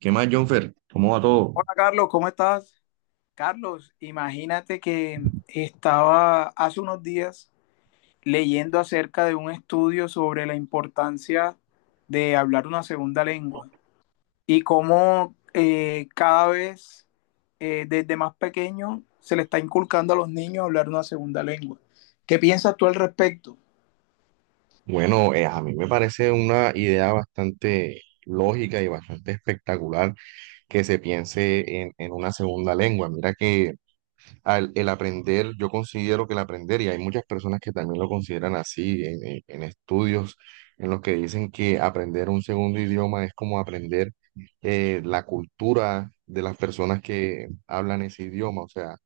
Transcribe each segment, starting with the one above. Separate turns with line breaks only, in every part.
¿Qué más, Jonfer? ¿Cómo va todo?
Hola Carlos, ¿cómo estás? Carlos, imagínate que estaba hace unos días leyendo acerca de un estudio sobre la importancia de hablar una segunda lengua y cómo cada vez desde más pequeño se le está inculcando a los niños hablar una segunda lengua. ¿Qué piensas tú al respecto?
Bueno, a mí me parece una idea bastante lógica y bastante espectacular que se piense en una segunda lengua. Mira que el aprender, yo considero que el aprender, y hay muchas personas que también lo consideran así en estudios, en los que dicen que aprender un segundo idioma es como aprender la cultura de las personas que hablan ese idioma, o sea,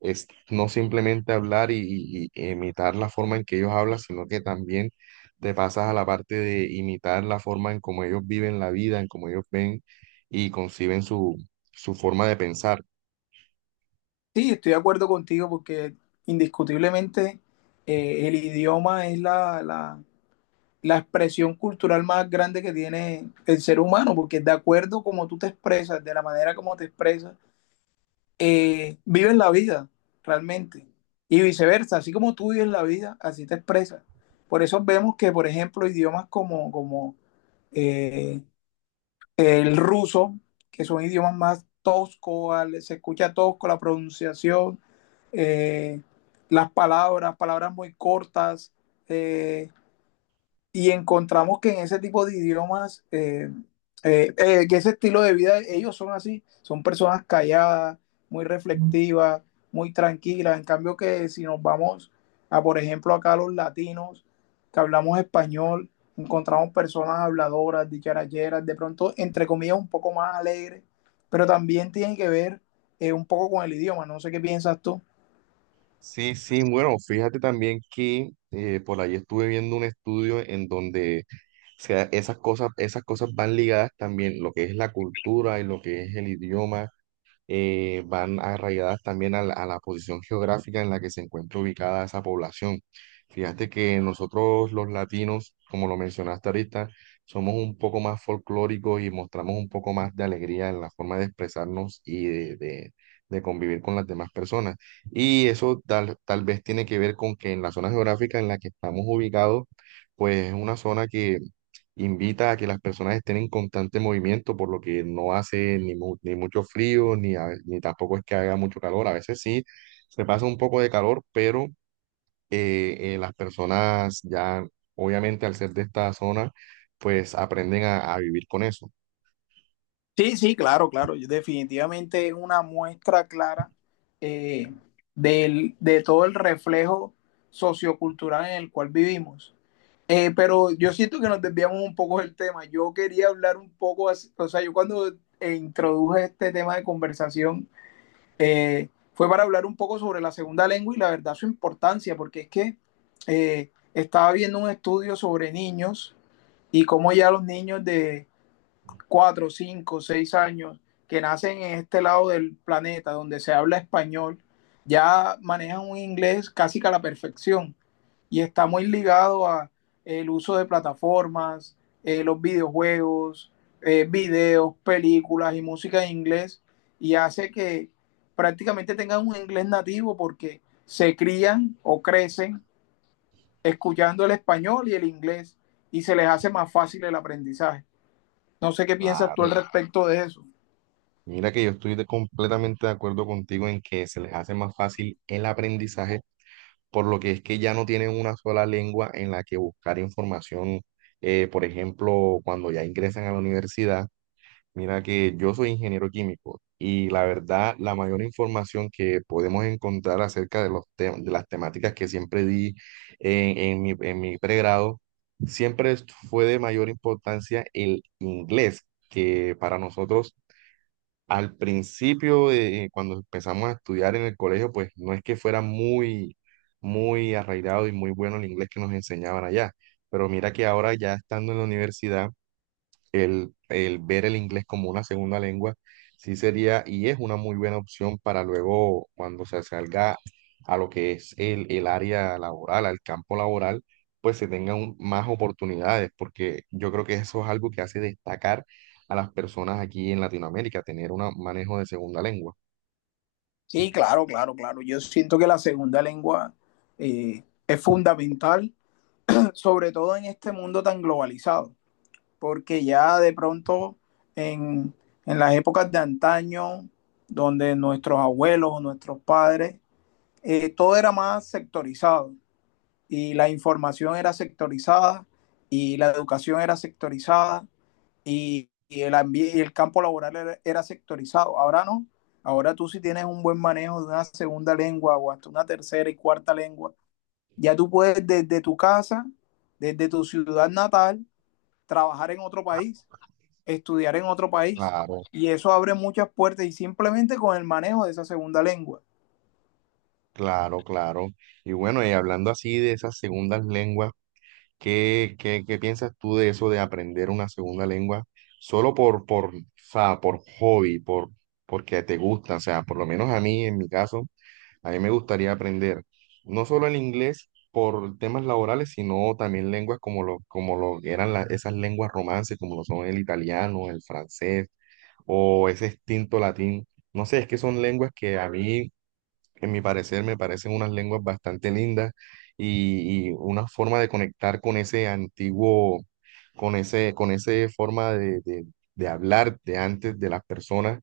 es no simplemente hablar y imitar la forma en que ellos hablan, sino que también te pasas a la parte de imitar la forma en cómo ellos viven la vida, en cómo ellos ven y conciben su, su forma de pensar.
Sí, estoy de acuerdo contigo porque indiscutiblemente, el idioma es la expresión cultural más grande que tiene el ser humano, porque de acuerdo como tú te expresas, de la manera como te expresas, vives la vida realmente. Y viceversa, así como tú vives la vida, así te expresas. Por eso vemos que, por ejemplo, idiomas como, como eh, el ruso, que son idiomas más toscos, se escucha tosco la pronunciación, eh, las palabras, palabras muy cortas, eh, y encontramos que en ese tipo de idiomas, que ese estilo de vida, ellos son así, son personas calladas, muy reflexivas, muy tranquilas. En cambio que si nos vamos a, por ejemplo, acá los latinos, que hablamos español, encontramos personas habladoras, dicharacheras, de pronto, entre comillas, un poco más alegres, pero también tiene que ver, un poco con el idioma. No sé qué piensas tú.
Sí, sí, bueno, fíjate también que por ahí estuve viendo un estudio en donde, o sea, esas cosas van ligadas también, lo que es la cultura y lo que es el idioma, van arraigadas también a la posición geográfica en la que se encuentra ubicada esa población. Fíjate que nosotros los latinos, como lo mencionaste ahorita, somos un poco más folclóricos y mostramos un poco más de alegría en la forma de expresarnos y de de convivir con las demás personas. Y eso tal, tal vez tiene que ver con que en la zona geográfica en la que estamos ubicados, pues es una zona que invita a que las personas estén en constante movimiento, por lo que no hace ni mucho frío, ni tampoco es que haga mucho calor. A veces sí, se pasa un poco de calor, pero las personas ya, obviamente al ser de esta zona, pues aprenden a vivir con eso.
Sí, sí, claro, claro. Yo definitivamente es una muestra clara, eh, de todo el reflejo sociocultural en el cual vivimos. Pero yo siento que nos desviamos un poco del tema. Yo quería hablar un poco, o sea, yo cuando introduje este tema de conversación fue para hablar un poco sobre la segunda lengua y la verdad su importancia, porque es que estaba viendo un estudio sobre niños y cómo ya los niños de cuatro, cinco, seis años, que nacen en este lado del planeta donde se habla español, ya manejan un inglés casi que a la perfección y está muy ligado a el uso de plataformas, los videojuegos, videos, películas y música en inglés y hace que prácticamente tengan un inglés nativo porque se crían o crecen escuchando el español y el inglés y se les hace más fácil el aprendizaje. No sé qué piensas tú al
Claro.
respecto de eso.
Mira que yo completamente de acuerdo contigo en que se les hace más fácil el aprendizaje por lo que es que ya no tienen una sola lengua en la que buscar información. Por ejemplo, cuando ya ingresan a la universidad, mira que yo soy ingeniero químico y la verdad, la mayor información que podemos encontrar acerca de de las temáticas que siempre di en mi pregrado, siempre fue de mayor importancia el inglés, que para nosotros al principio, de cuando empezamos a estudiar en el colegio, pues no es que fuera muy, muy arraigado y muy bueno el inglés que nos enseñaban allá, pero mira que ahora ya estando en la universidad, el ver el inglés como una segunda lengua, sí sería y es una muy buena opción para luego cuando se salga a lo que es el área laboral, al campo laboral, pues se tengan más oportunidades, porque yo creo que eso es algo que hace destacar a las personas aquí en Latinoamérica, tener un manejo de segunda lengua.
Sí, claro, claro, claro. Yo siento que la segunda lengua es fundamental, sobre todo en este mundo tan globalizado, porque ya de pronto en, en las épocas de antaño, donde nuestros abuelos o nuestros padres, todo era más sectorizado y la información era sectorizada y la educación era sectorizada y, y el campo laboral era, era sectorizado. Ahora no. Ahora tú si tienes un buen manejo de una segunda lengua o hasta una tercera y cuarta lengua, ya tú puedes desde tu casa, desde tu ciudad natal, trabajar en otro país, estudiar en otro país.
Claro,
Y eso abre muchas puertas y simplemente con el manejo de esa segunda lengua.
claro, claro. Y bueno, y hablando así de esas segundas lenguas, ¿qué, qué, qué piensas tú de eso de aprender una segunda lengua solo o sea, por hobby, por, porque te gusta? O sea, por lo menos a mí, en mi caso, a mí me gustaría aprender no solo el inglés por temas laborales, sino también lenguas como lo que eran esas lenguas romances, como lo son el italiano, el francés o ese extinto latín. No sé, es que son lenguas que a mí en mi parecer me parecen unas lenguas bastante lindas y una forma de conectar con ese antiguo, con ese forma de, de hablar de antes de las personas,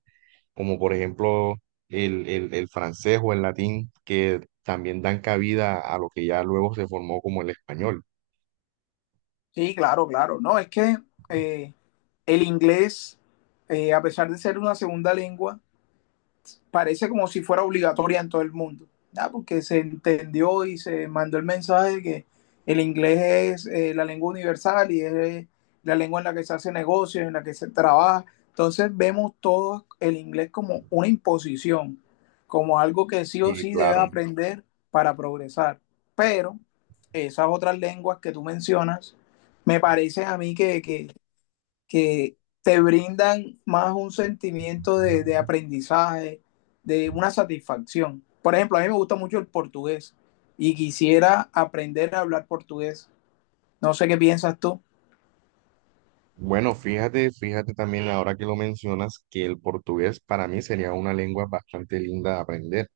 como por ejemplo el francés o el latín, que también dan cabida a lo que ya luego se formó como el español.
Sí, claro, claro. No, es que eh, el inglés, a pesar de ser una segunda lengua, parece como si fuera obligatoria en todo el mundo, ¿verdad? Porque se entendió y se mandó el mensaje de que el inglés es, la lengua universal y es, la lengua en la que se hace negocios, en la que se trabaja. Entonces vemos todo el inglés como una imposición, como algo que sí o
Y
sí debes
claro.
aprender para progresar. Pero esas otras lenguas que tú mencionas, me parece a mí que, que te brindan más un sentimiento de aprendizaje, de una satisfacción. Por ejemplo, a mí me gusta mucho el portugués y quisiera aprender a hablar portugués. No sé qué piensas tú.
Bueno, fíjate, fíjate también ahora que lo mencionas, que el portugués para mí sería una lengua bastante linda de aprender,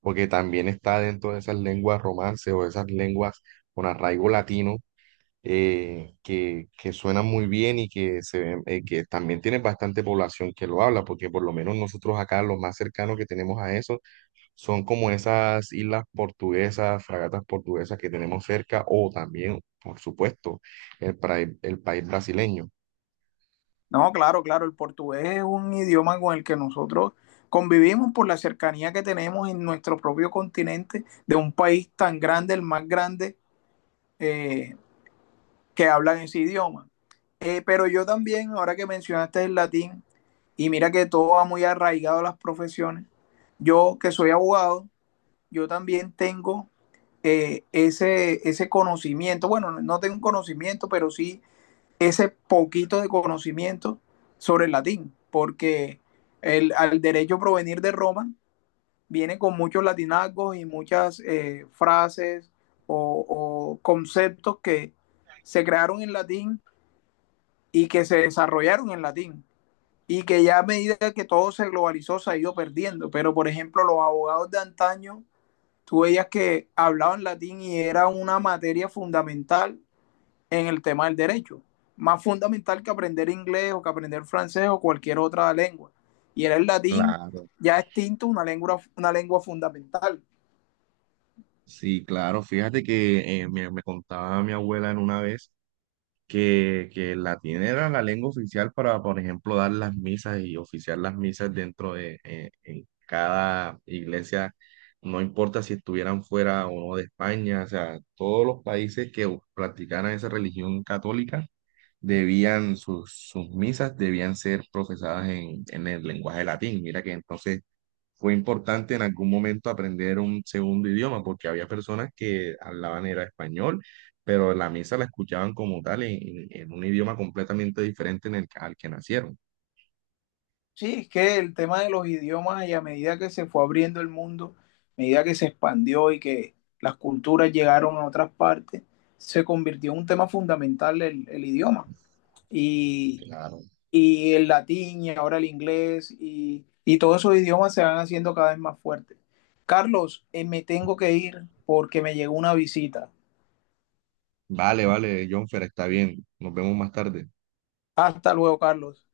porque también está dentro de esas lenguas romance o esas lenguas con arraigo latino, que suenan muy bien y que, que también tienen bastante población que lo habla, porque por lo menos nosotros acá lo más cercano que tenemos a eso son como esas islas portuguesas, fragatas portuguesas que tenemos cerca, o también, por supuesto, el país brasileño.
No, claro, claro, el portugués es un idioma con el que nosotros convivimos por la cercanía que tenemos en nuestro propio continente de un país tan grande, el más grande, eh, que hablan ese idioma. Pero yo también, ahora que mencionaste el latín, y mira que todo va muy arraigado a las profesiones, yo que soy abogado, yo también tengo, ese conocimiento, bueno, no tengo conocimiento, pero sí ese poquito de conocimiento sobre el latín, porque al derecho provenir de Roma viene con muchos latinazgos y muchas frases o conceptos que se crearon en latín y que se desarrollaron en latín y que ya a medida que todo se globalizó se ha ido perdiendo. Pero, por ejemplo, los abogados de antaño, tú veías que hablaban latín y era una materia fundamental en el tema del derecho, más fundamental que aprender inglés o que aprender francés o cualquier otra lengua. Y era el latín ya extinto, una lengua fundamental.
Sí, claro, fíjate que me contaba mi abuela en una vez que el latín era la lengua oficial para, por ejemplo, dar las misas y oficiar las misas dentro de en cada iglesia, no importa si estuvieran fuera o no de España, o sea, todos los países que practicaran esa religión católica debían, sus, sus misas debían ser profesadas en el lenguaje latín. Mira que entonces fue importante en algún momento aprender un segundo idioma, porque había personas que hablaban era español, pero la misa la escuchaban como tal en un idioma completamente diferente en el, al que nacieron.
Sí, es que el tema de los idiomas y a medida que se fue abriendo el mundo, a medida que se expandió y que las culturas llegaron a otras partes, se convirtió en un tema fundamental el idioma. Y,
Claro.
y el latín y ahora el inglés y todos esos idiomas se van haciendo cada vez más fuertes. Carlos, me tengo que ir porque me llegó una visita.
Vale, vale, Jonfer, está bien. Nos vemos más tarde.
Hasta luego, Carlos.